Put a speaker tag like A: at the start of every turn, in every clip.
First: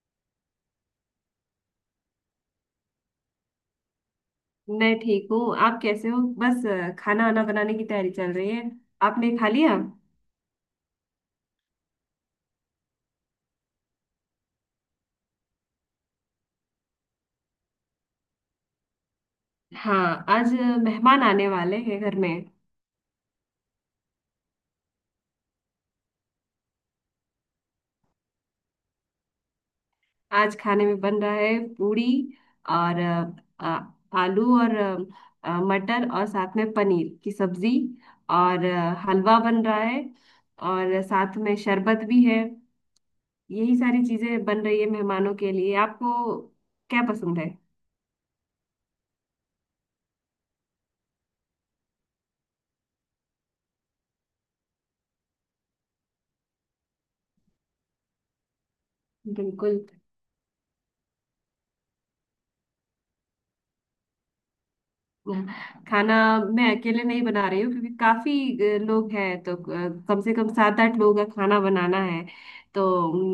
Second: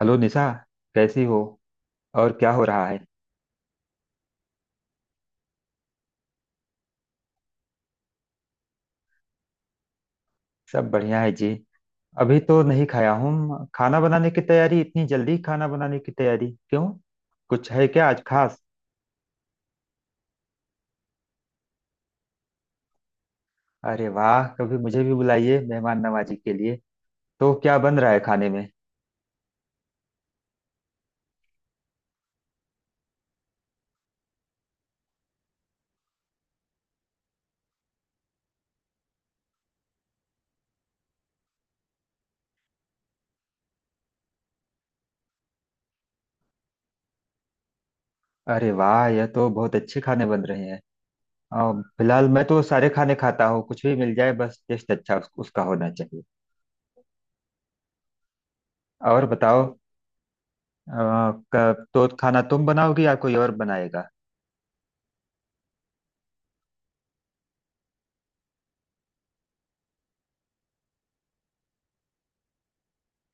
A: Hello Nisha. कैसी हो और क्या हो रहा है।
B: मैं ठीक हूँ, आप कैसे हो। बस खाना आना बनाने की तैयारी चल रही है। आपने खा लिया?
A: सब बढ़िया है जी। अभी तो नहीं खाया हूँ। खाना बनाने की तैयारी, इतनी जल्दी खाना बनाने की तैयारी क्यों, कुछ है क्या आज खास।
B: हाँ, आज मेहमान आने वाले हैं घर में।
A: अरे वाह, कभी मुझे भी बुलाइए मेहमान नवाजी के लिए। तो क्या बन रहा है खाने में।
B: आज खाने में बन रहा है पूड़ी और आलू और मटर और साथ में पनीर की सब्जी, और हलवा बन रहा है। और साथ में शरबत भी है। यही सारी चीजें बन रही है मेहमानों के लिए। आपको क्या पसंद है?
A: अरे वाह, यह तो बहुत अच्छे खाने बन रहे हैं। और फिलहाल मैं तो सारे खाने खाता हूँ, कुछ भी मिल जाए, बस टेस्ट अच्छा उसका होना चाहिए। और बताओ।
B: बिल्कुल।
A: अ, तो खाना तुम बनाओगी या कोई और बनाएगा।
B: खाना मैं अकेले नहीं बना रही हूँ, क्योंकि काफी लोग हैं, तो कम से कम सात आठ लोगों का खाना बनाना है। तो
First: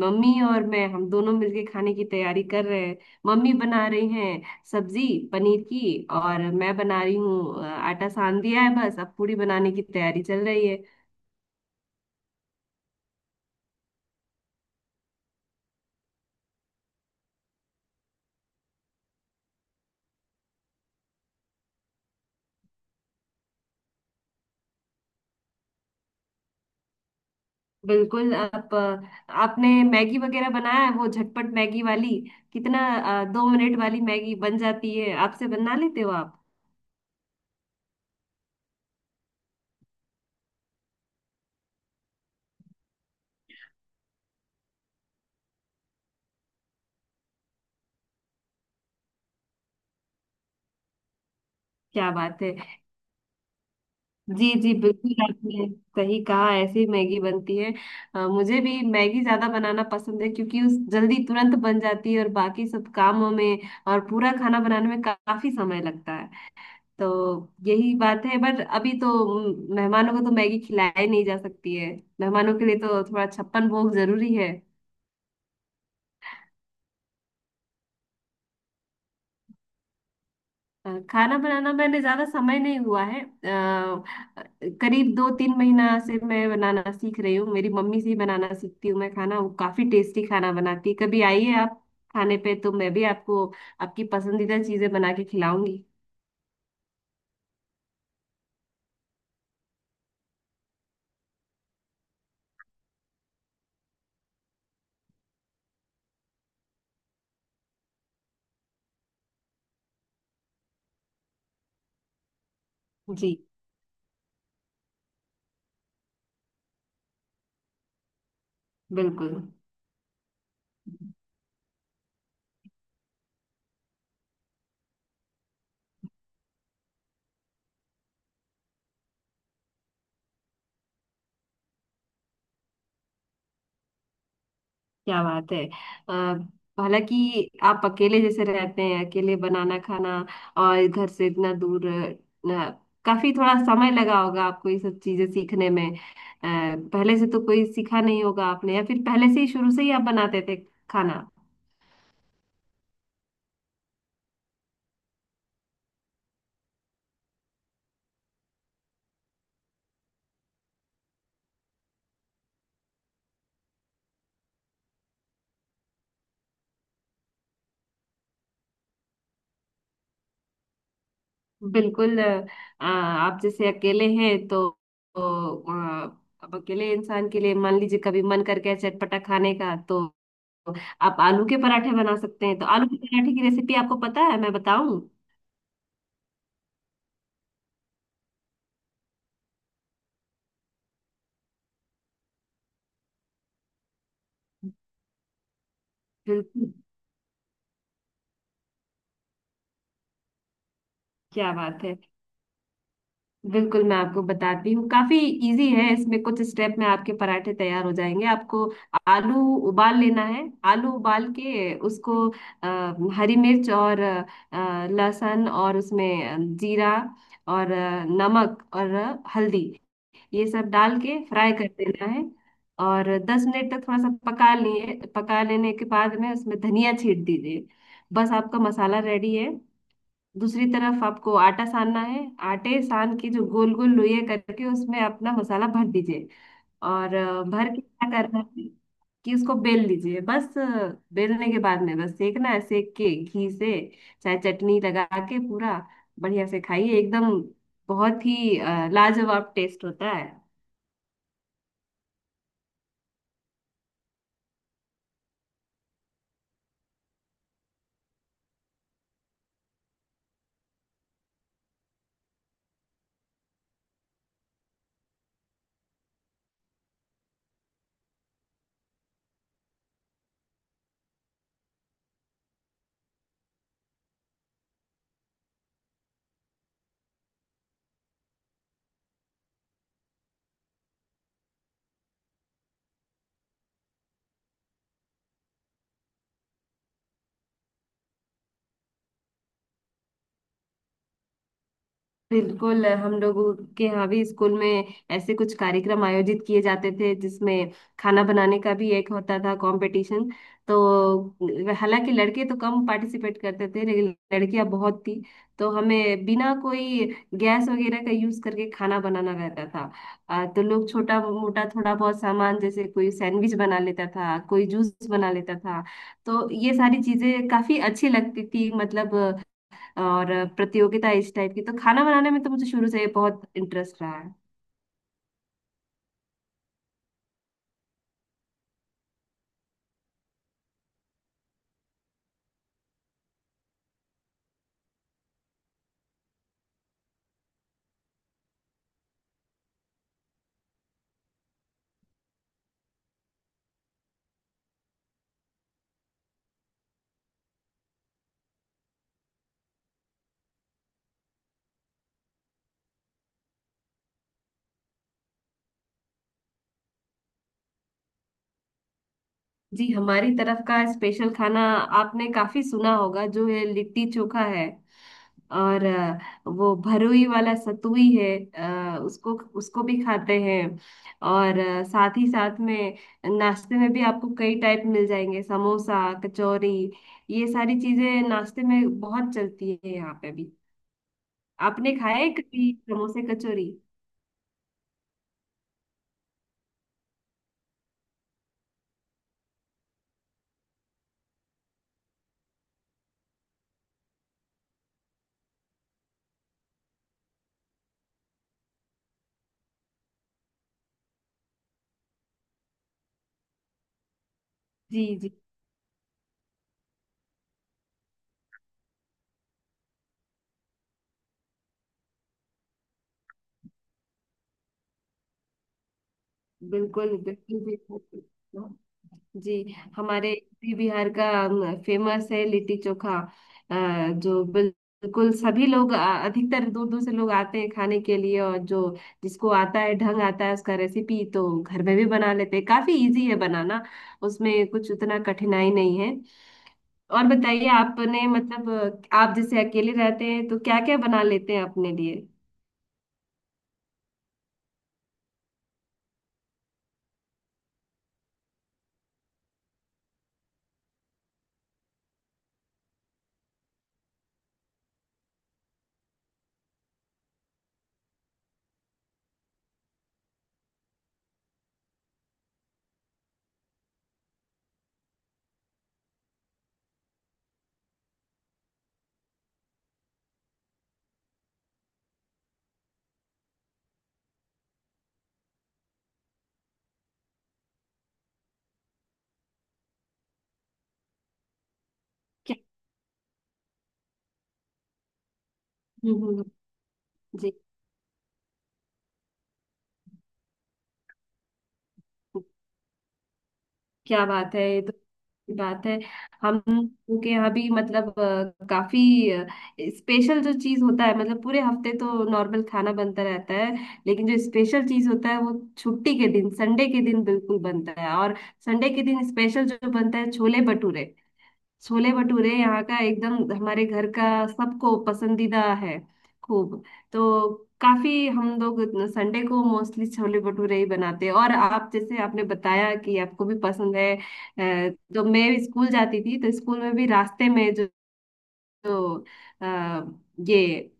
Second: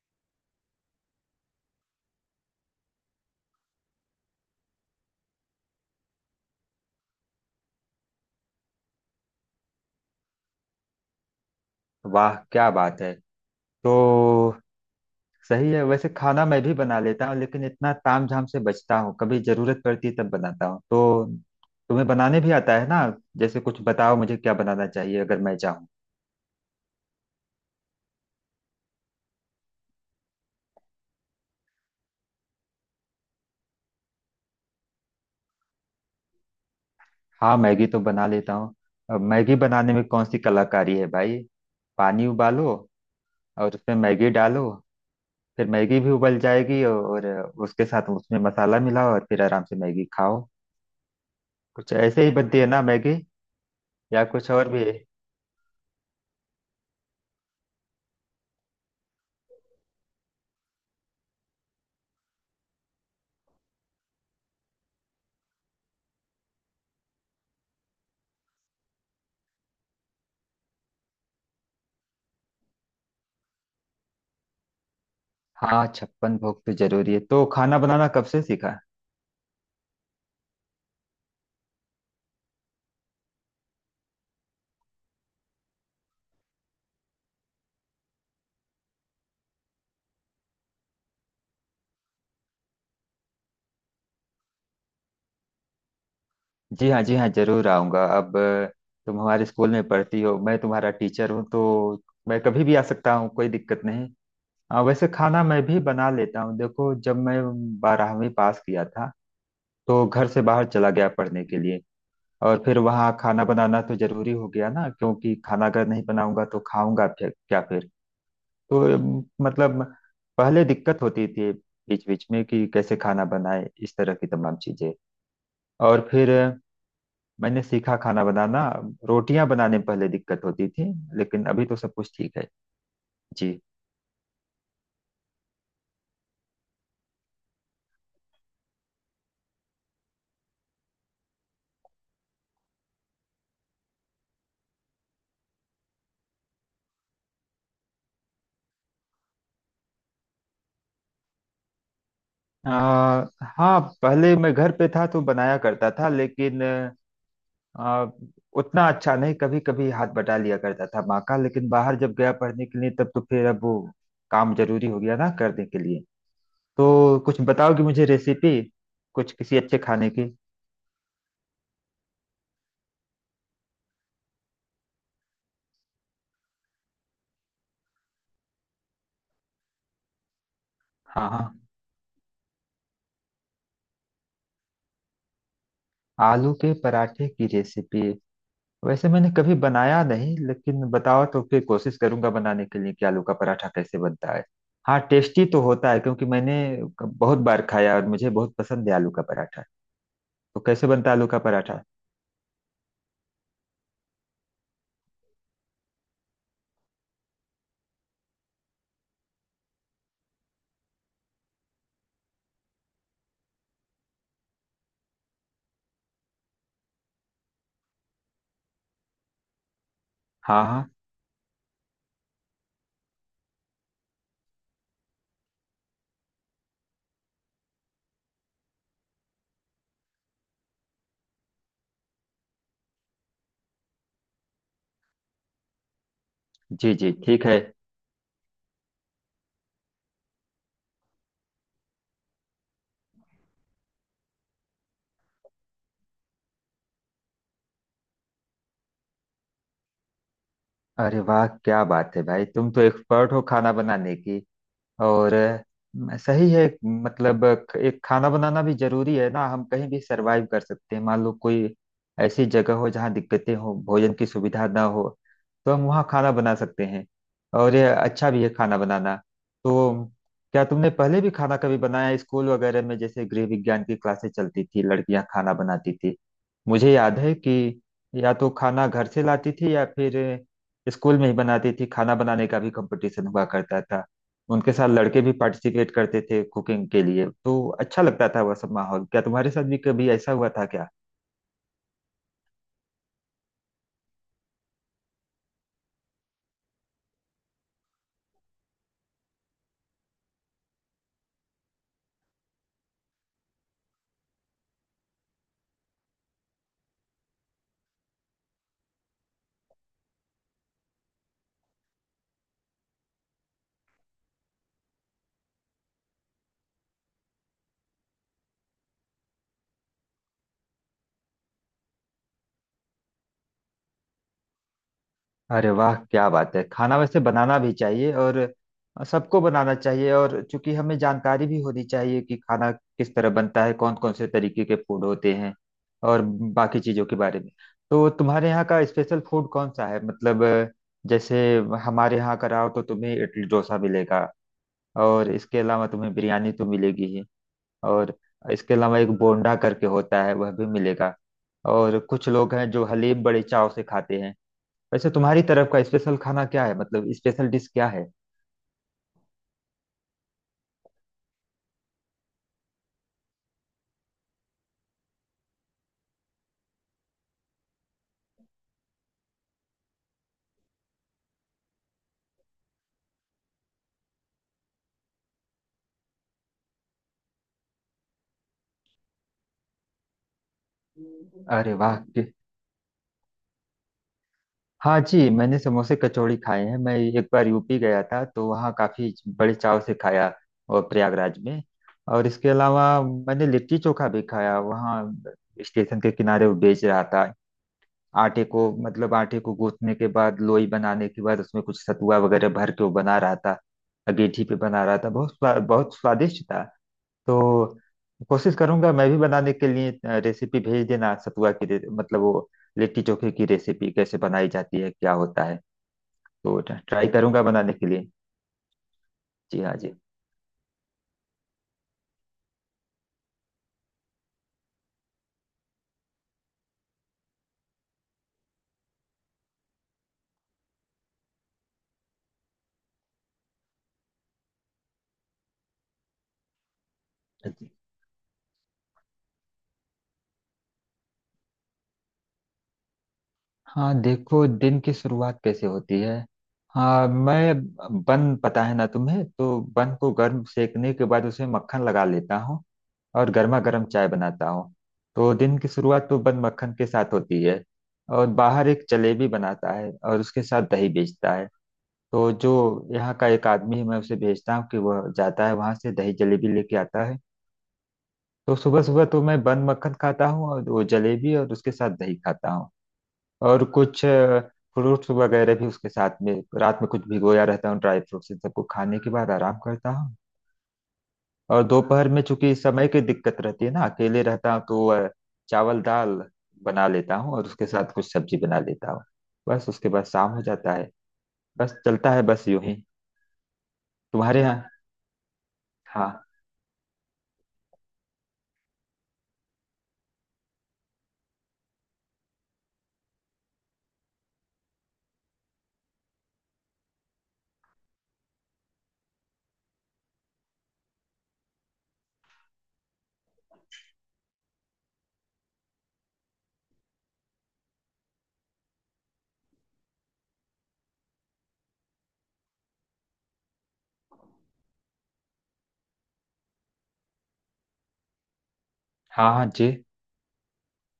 B: मम्मी और मैं, हम दोनों मिलके खाने की तैयारी कर रहे हैं। मम्मी बना रही हैं सब्जी पनीर की, और मैं बना रही हूँ आटा। सान दिया है, बस अब पूड़ी बनाने की तैयारी चल रही है।
A: वाह क्या बात है। तो सही है, वैसे खाना मैं भी बना लेता हूँ, लेकिन इतना ताम झाम से बचता हूँ, कभी जरूरत पड़ती है तब बनाता हूँ। तो तुम्हें बनाने भी आता है ना। जैसे कुछ बताओ मुझे क्या बनाना चाहिए अगर मैं चाहूँ।
B: बिल्कुल। आपने मैगी वगैरह बनाया है वो झटपट मैगी वाली? कितना 2 मिनट वाली मैगी बन जाती है, आपसे बना लेते हो आप?
A: हाँ, मैगी तो बना लेता हूँ। अब मैगी बनाने में कौन सी कलाकारी है भाई। पानी उबालो और उसमें मैगी डालो, फिर मैगी भी उबल जाएगी, और उसके साथ उसमें मसाला मिलाओ और फिर आराम से मैगी खाओ। कुछ
B: क्या
A: ऐसे ही
B: बात है।
A: बनती है ना मैगी, या
B: जी
A: कुछ और
B: जी,
A: भी।
B: बिल्कुल आपने सही कहा, ऐसी मैगी बनती है। मुझे भी मैगी ज्यादा बनाना पसंद है, क्योंकि उस जल्दी तुरंत बन जाती है, और बाकी सब कामों में और पूरा खाना बनाने में काफी समय लगता है। तो यही बात है। बट अभी तो मेहमानों को तो मैगी खिलाई नहीं जा सकती है। मेहमानों के लिए तो थोड़ा छप्पन भोग जरूरी है।
A: हाँ, छप्पन भोग तो जरूरी है। तो खाना बनाना कब से सीखा।
B: खाना बनाना मैंने ज्यादा समय नहीं हुआ है। करीब 2-3 महीना से मैं बनाना सीख रही हूँ, मेरी मम्मी से ही बनाना सीखती हूँ मैं खाना। वो काफी टेस्टी खाना बनाती है, कभी आइए आप। खाने पे तो मैं भी आपको, आपकी पसंदीदा चीजें बना के खिलाऊंगी।
A: जी हाँ, जी हाँ, जरूर आऊंगा। तुम हमारे स्कूल में पढ़ती हो, मैं तुम्हारा टीचर हूँ, तो मैं कभी भी आ सकता हूँ, कोई दिक्कत नहीं। हाँ, वैसे खाना मैं भी बना लेता हूँ। देखो, जब मैं बारहवीं पास किया था तो घर से बाहर चला गया पढ़ने के लिए, और फिर वहाँ
B: जी
A: खाना बनाना तो जरूरी हो गया ना, क्योंकि खाना अगर नहीं बनाऊंगा तो खाऊंगा फिर क्या फिर। तो
B: बिल्कुल।
A: मतलब पहले दिक्कत होती थी, बीच बीच में कि कैसे खाना बनाए, इस तरह की तमाम चीजें। और फिर मैंने सीखा खाना बनाना। रोटियां बनाने में पहले दिक्कत होती थी, लेकिन अभी तो सब कुछ ठीक है जी।
B: क्या बात है। अ, हालांकि आप अकेले जैसे रहते हैं, अकेले बनाना खाना और घर से इतना दूर, काफी थोड़ा समय लगा होगा आपको ये सब चीजें सीखने में। पहले से तो कोई सीखा नहीं होगा आपने, या फिर पहले से ही, शुरू से ही आप बनाते थे खाना?
A: आ, हाँ पहले मैं घर पे था तो बनाया करता था, लेकिन आ, उतना अच्छा नहीं। कभी कभी हाथ बटा लिया करता था माँ का, लेकिन बाहर जब गया पढ़ने के लिए तब तो फिर अब वो काम जरूरी हो गया ना करने के लिए। तो कुछ बताओगे मुझे रेसिपी, कुछ किसी अच्छे खाने की।
B: बिल्कुल। आप जैसे अकेले हैं, तो अब अकेले इंसान के लिए मान लीजिए कभी मन करके है चटपटा खाने का, तो आप
A: हाँ हाँ,
B: आलू के पराठे बना सकते हैं। तो आलू के पराठे की रेसिपी आपको पता है, मैं बताऊं?
A: आलू के पराठे की रेसिपी। वैसे मैंने कभी बनाया नहीं, लेकिन बताओ तो फिर कोशिश करूंगा बनाने के लिए कि आलू का पराठा कैसे बनता है। हाँ, टेस्टी तो होता है क्योंकि मैंने
B: बिल्कुल,
A: बहुत बार खाया और मुझे बहुत पसंद है आलू का पराठा। तो कैसे बनता है आलू का
B: क्या
A: पराठा।
B: बात है। बिल्कुल, मैं आपको बताती हूँ। काफी इजी है, इसमें कुछ स्टेप में आपके पराठे तैयार हो जाएंगे। आपको आलू उबाल लेना है। आलू उबाल के उसको, हरी मिर्च और लहसुन और उसमें जीरा और नमक और हल्दी, ये
A: हाँ
B: सब
A: हाँ।
B: डाल के फ्राई कर देना है। और 10 मिनट तक थोड़ा सा पका लेने के बाद में उसमें धनिया छीट दीजिए। बस आपका मसाला रेडी है। दूसरी तरफ आपको आटा सानना है। आटे सान के जो गोल गोल लोई करके उसमें अपना मसाला भर दीजिए।
A: जी जी
B: और
A: ठीक है।
B: भर के क्या करना है कि उसको बेल लीजिए। बस बेलने के बाद में बस सेकना है, सेक के घी से, चाहे चटनी लगा के पूरा बढ़िया से खाइए एकदम। बहुत ही लाजवाब टेस्ट होता है।
A: अरे वाह क्या बात है भाई, तुम तो एक्सपर्ट हो खाना बनाने की। और सही है। मतलब एक खाना बनाना भी जरूरी है ना, हम कहीं भी सरवाइव कर सकते हैं। मान लो कोई ऐसी जगह हो जहाँ दिक्कतें हो, भोजन की सुविधा ना हो, तो हम वहाँ खाना बना सकते हैं। और ये अच्छा भी है खाना बनाना। तो क्या तुमने पहले भी खाना कभी बनाया है? स्कूल वगैरह में जैसे गृह विज्ञान की क्लासेस चलती थी, लड़कियां खाना बनाती थी। मुझे याद है कि या तो खाना घर से लाती थी या फिर स्कूल में ही बनाती थी। खाना बनाने का भी कंपटीशन हुआ करता था, उनके साथ लड़के भी पार्टिसिपेट करते थे कुकिंग के लिए। तो अच्छा लगता था वह सब माहौल। क्या तुम्हारे साथ भी कभी ऐसा हुआ था क्या।
B: बिल्कुल, हम लोगों के यहाँ भी स्कूल में ऐसे कुछ कार्यक्रम आयोजित किए जाते थे, जिसमें खाना बनाने का भी एक होता था कंपटीशन। तो हालांकि लड़के तो कम पार्टिसिपेट करते थे, लेकिन लड़कियां बहुत थी। तो हमें बिना कोई गैस वगैरह का यूज करके खाना बनाना रहता था। तो लोग छोटा मोटा थोड़ा बहुत सामान, जैसे कोई सैंडविच बना लेता था, कोई जूस बना लेता था। तो ये सारी चीजें काफी अच्छी लगती थी, मतलब। और प्रतियोगिता इस टाइप की, तो खाना बनाने में तो मुझे शुरू से बहुत इंटरेस्ट रहा है।
A: अरे वाह क्या बात है। खाना वैसे बनाना भी चाहिए, और सबको बनाना चाहिए। और चूंकि हमें जानकारी भी होनी चाहिए कि खाना किस तरह बनता है, कौन कौन से तरीके के फूड होते हैं, और बाकी चीजों के बारे में। तो तुम्हारे यहाँ का स्पेशल फूड कौन सा है, मतलब जैसे हमारे यहाँ कराओ तो तुम्हें इडली डोसा मिलेगा, और इसके अलावा तुम्हें बिरयानी तो मिलेगी ही, और इसके अलावा एक बोंडा करके होता है वह भी मिलेगा, और कुछ लोग हैं जो हलीम बड़े चाव से खाते हैं। वैसे तुम्हारी तरफ का स्पेशल खाना क्या है, मतलब स्पेशल डिश क्या है।
B: जी, हमारी तरफ का स्पेशल खाना आपने काफी सुना होगा, जो है लिट्टी चोखा है। और वो भरुई वाला सतुई है। उसको उसको भी खाते हैं। और साथ ही साथ में नाश्ते में भी आपको कई टाइप मिल जाएंगे, समोसा, कचौरी, ये सारी चीजें नाश्ते में बहुत चलती है यहाँ पे भी।
A: अरे
B: आपने
A: वाह।
B: खाए कभी समोसे कचौरी?
A: हाँ जी, मैंने समोसे कचौड़ी खाए हैं। मैं एक बार यूपी गया था तो वहाँ काफी बड़े चाव से खाया, और प्रयागराज में। और इसके अलावा मैंने लिट्टी चोखा भी खाया वहाँ, स्टेशन के किनारे वो बेच रहा था। आटे को, मतलब आटे को गूंथने के बाद, लोई बनाने के बाद उसमें कुछ सतुआ वगैरह भर के वो बना रहा था। अगेठी पे बना रहा
B: जी
A: था,
B: जी,
A: बहुत बहुत स्वादिष्ट था। तो कोशिश करूंगा मैं भी बनाने के लिए। रेसिपी भेज देना सतुआ की मतलब वो लिट्टी चोखे की रेसिपी, कैसे बनाई जाती है, क्या होता है। तो ट्राई
B: बिल्कुल
A: करूंगा बनाने के
B: बिल्कुल।
A: लिए। जी
B: जी। जी।
A: हाँ।
B: हमारे यूपी बिहार का फेमस है लिट्टी चोखा। अ, जो बिल्कुल सभी लोग, अधिकतर दूर दूर से लोग आते हैं खाने के लिए। और जो जिसको आता है ढंग, आता है उसका रेसिपी तो घर में भी बना लेते हैं, काफी इजी है बनाना, उसमें कुछ उतना कठिनाई नहीं है। और बताइए,
A: जी
B: आपने मतलब, आप जैसे अकेले रहते हैं तो क्या क्या बना लेते हैं अपने लिए?
A: हाँ, देखो दिन की शुरुआत कैसे होती है। हाँ, मैं बन, पता है ना तुम्हें, तो बन को गर्म सेकने के बाद उसमें मक्खन लगा लेता हूँ, और गर्मा गर्म चाय बनाता हूँ। तो दिन की शुरुआत तो बन मक्खन के साथ होती है। और बाहर एक जलेबी बनाता है और उसके साथ दही बेचता है, तो जो यहाँ का एक आदमी है मैं उसे भेजता हूँ कि वह जाता है वहां से दही जलेबी लेके आता है। तो सुबह सुबह तो मैं बन मक्खन खाता हूँ और वो जलेबी और उसके साथ दही खाता हूँ, और कुछ फ्रूट्स वगैरह भी उसके साथ में। रात में कुछ भिगोया रहता हूँ ड्राई फ्रूट्स, इन सबको खाने के बाद आराम करता हूँ। और दोपहर में चूंकि
B: क्या-
A: समय की दिक्कत रहती है ना, अकेले रहता हूँ, तो चावल दाल
B: हम्म।
A: बना लेता हूँ और
B: जी।
A: उसके साथ कुछ सब्जी बना लेता हूँ। बस, उसके बाद शाम हो जाता है। बस चलता है बस यूं ही।
B: क्या
A: तुम्हारे
B: बात
A: यहाँ।
B: है, ये तो अच्छी बात है।
A: हाँ।
B: हम, उनके यहाँ भी मतलब काफी स्पेशल जो चीज होता है, मतलब पूरे हफ्ते तो नॉर्मल खाना बनता रहता है, लेकिन जो स्पेशल चीज होता है वो छुट्टी के दिन, संडे के दिन बिल्कुल बनता है। और संडे के दिन स्पेशल जो बनता है, छोले भटूरे। छोले भटूरे यहाँ का, एकदम हमारे घर का सबको पसंदीदा है, खूब। तो काफी हम लोग संडे को मोस्टली छोले भटूरे ही बनाते हैं। और आप जैसे आपने बताया कि आपको भी पसंद है, तो मैं भी स्कूल जाती थी, तो स्कूल में भी रास्ते में जो
A: हाँ। हाँ
B: अ,
A: जी।
B: ये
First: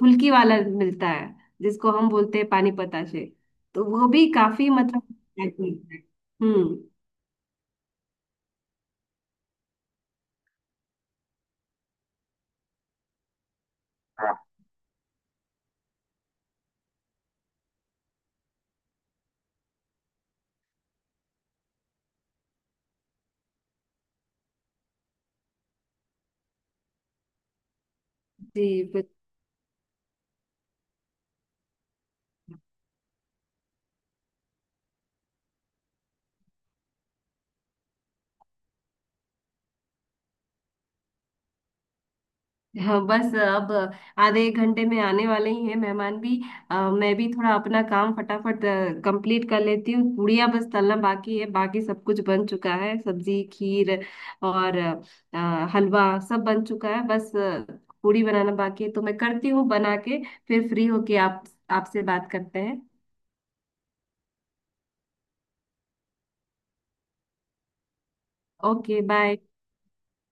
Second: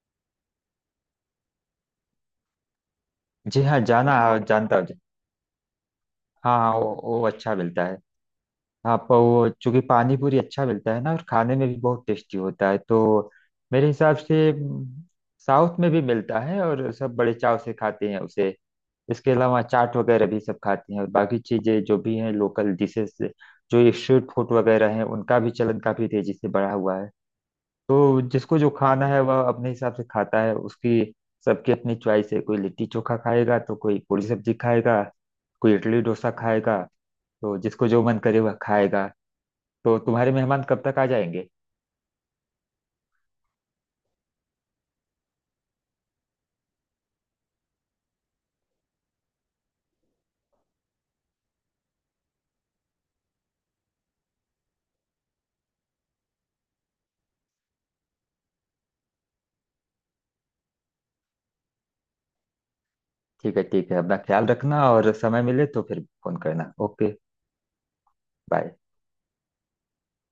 B: फुल्की वाला मिलता है, जिसको हम बोलते हैं पानी पताशे।
A: जी हाँ,
B: तो वो
A: जाना,
B: भी
A: हाँ
B: काफी,
A: जानता हूँ जी।
B: मतलब,
A: हाँ हाँ,
B: हम्म।
A: वो अच्छा मिलता है। हाँ, पर वो चूंकि पानी पूरी अच्छा मिलता है ना, और खाने में भी बहुत टेस्टी होता है, तो मेरे हिसाब से साउथ में भी मिलता है, और सब बड़े चाव से खाते हैं उसे। इसके अलावा चाट वगैरह भी सब खाते हैं, और बाकी चीजें जो भी हैं लोकल डिशेस, जो ये स्ट्रीट फूड वगैरह हैं, उनका भी चलन काफी तेजी से बढ़ा हुआ है। तो जिसको जो
B: जी
A: खाना है वह अपने हिसाब से खाता है उसकी। सबकी अपनी चॉइस है, कोई लिट्टी चोखा खाएगा तो कोई पूरी सब्जी खाएगा, कोई इडली डोसा खाएगा। तो जिसको जो मन करे वह खाएगा। तो तुम्हारे मेहमान कब तक आ जाएंगे।
B: हाँ। बस अब आधे एक घंटे में आने वाले ही हैं मेहमान भी। मैं भी थोड़ा अपना काम फटाफट कंप्लीट कर लेती हूँ। पूड़ियाँ बस तलना बाकी है, बाकी सब कुछ बन चुका है, सब्जी, खीर और हलवा सब बन चुका है। बस पूड़ी बनाना बाकी है, तो मैं करती हूँ बना के, फिर फ्री होके आप आपसे बात करते हैं।
A: ठीक है, ठीक है, अपना ख्याल रखना और समय मिले तो फिर फोन करना। Okay bye.
B: Okay bye.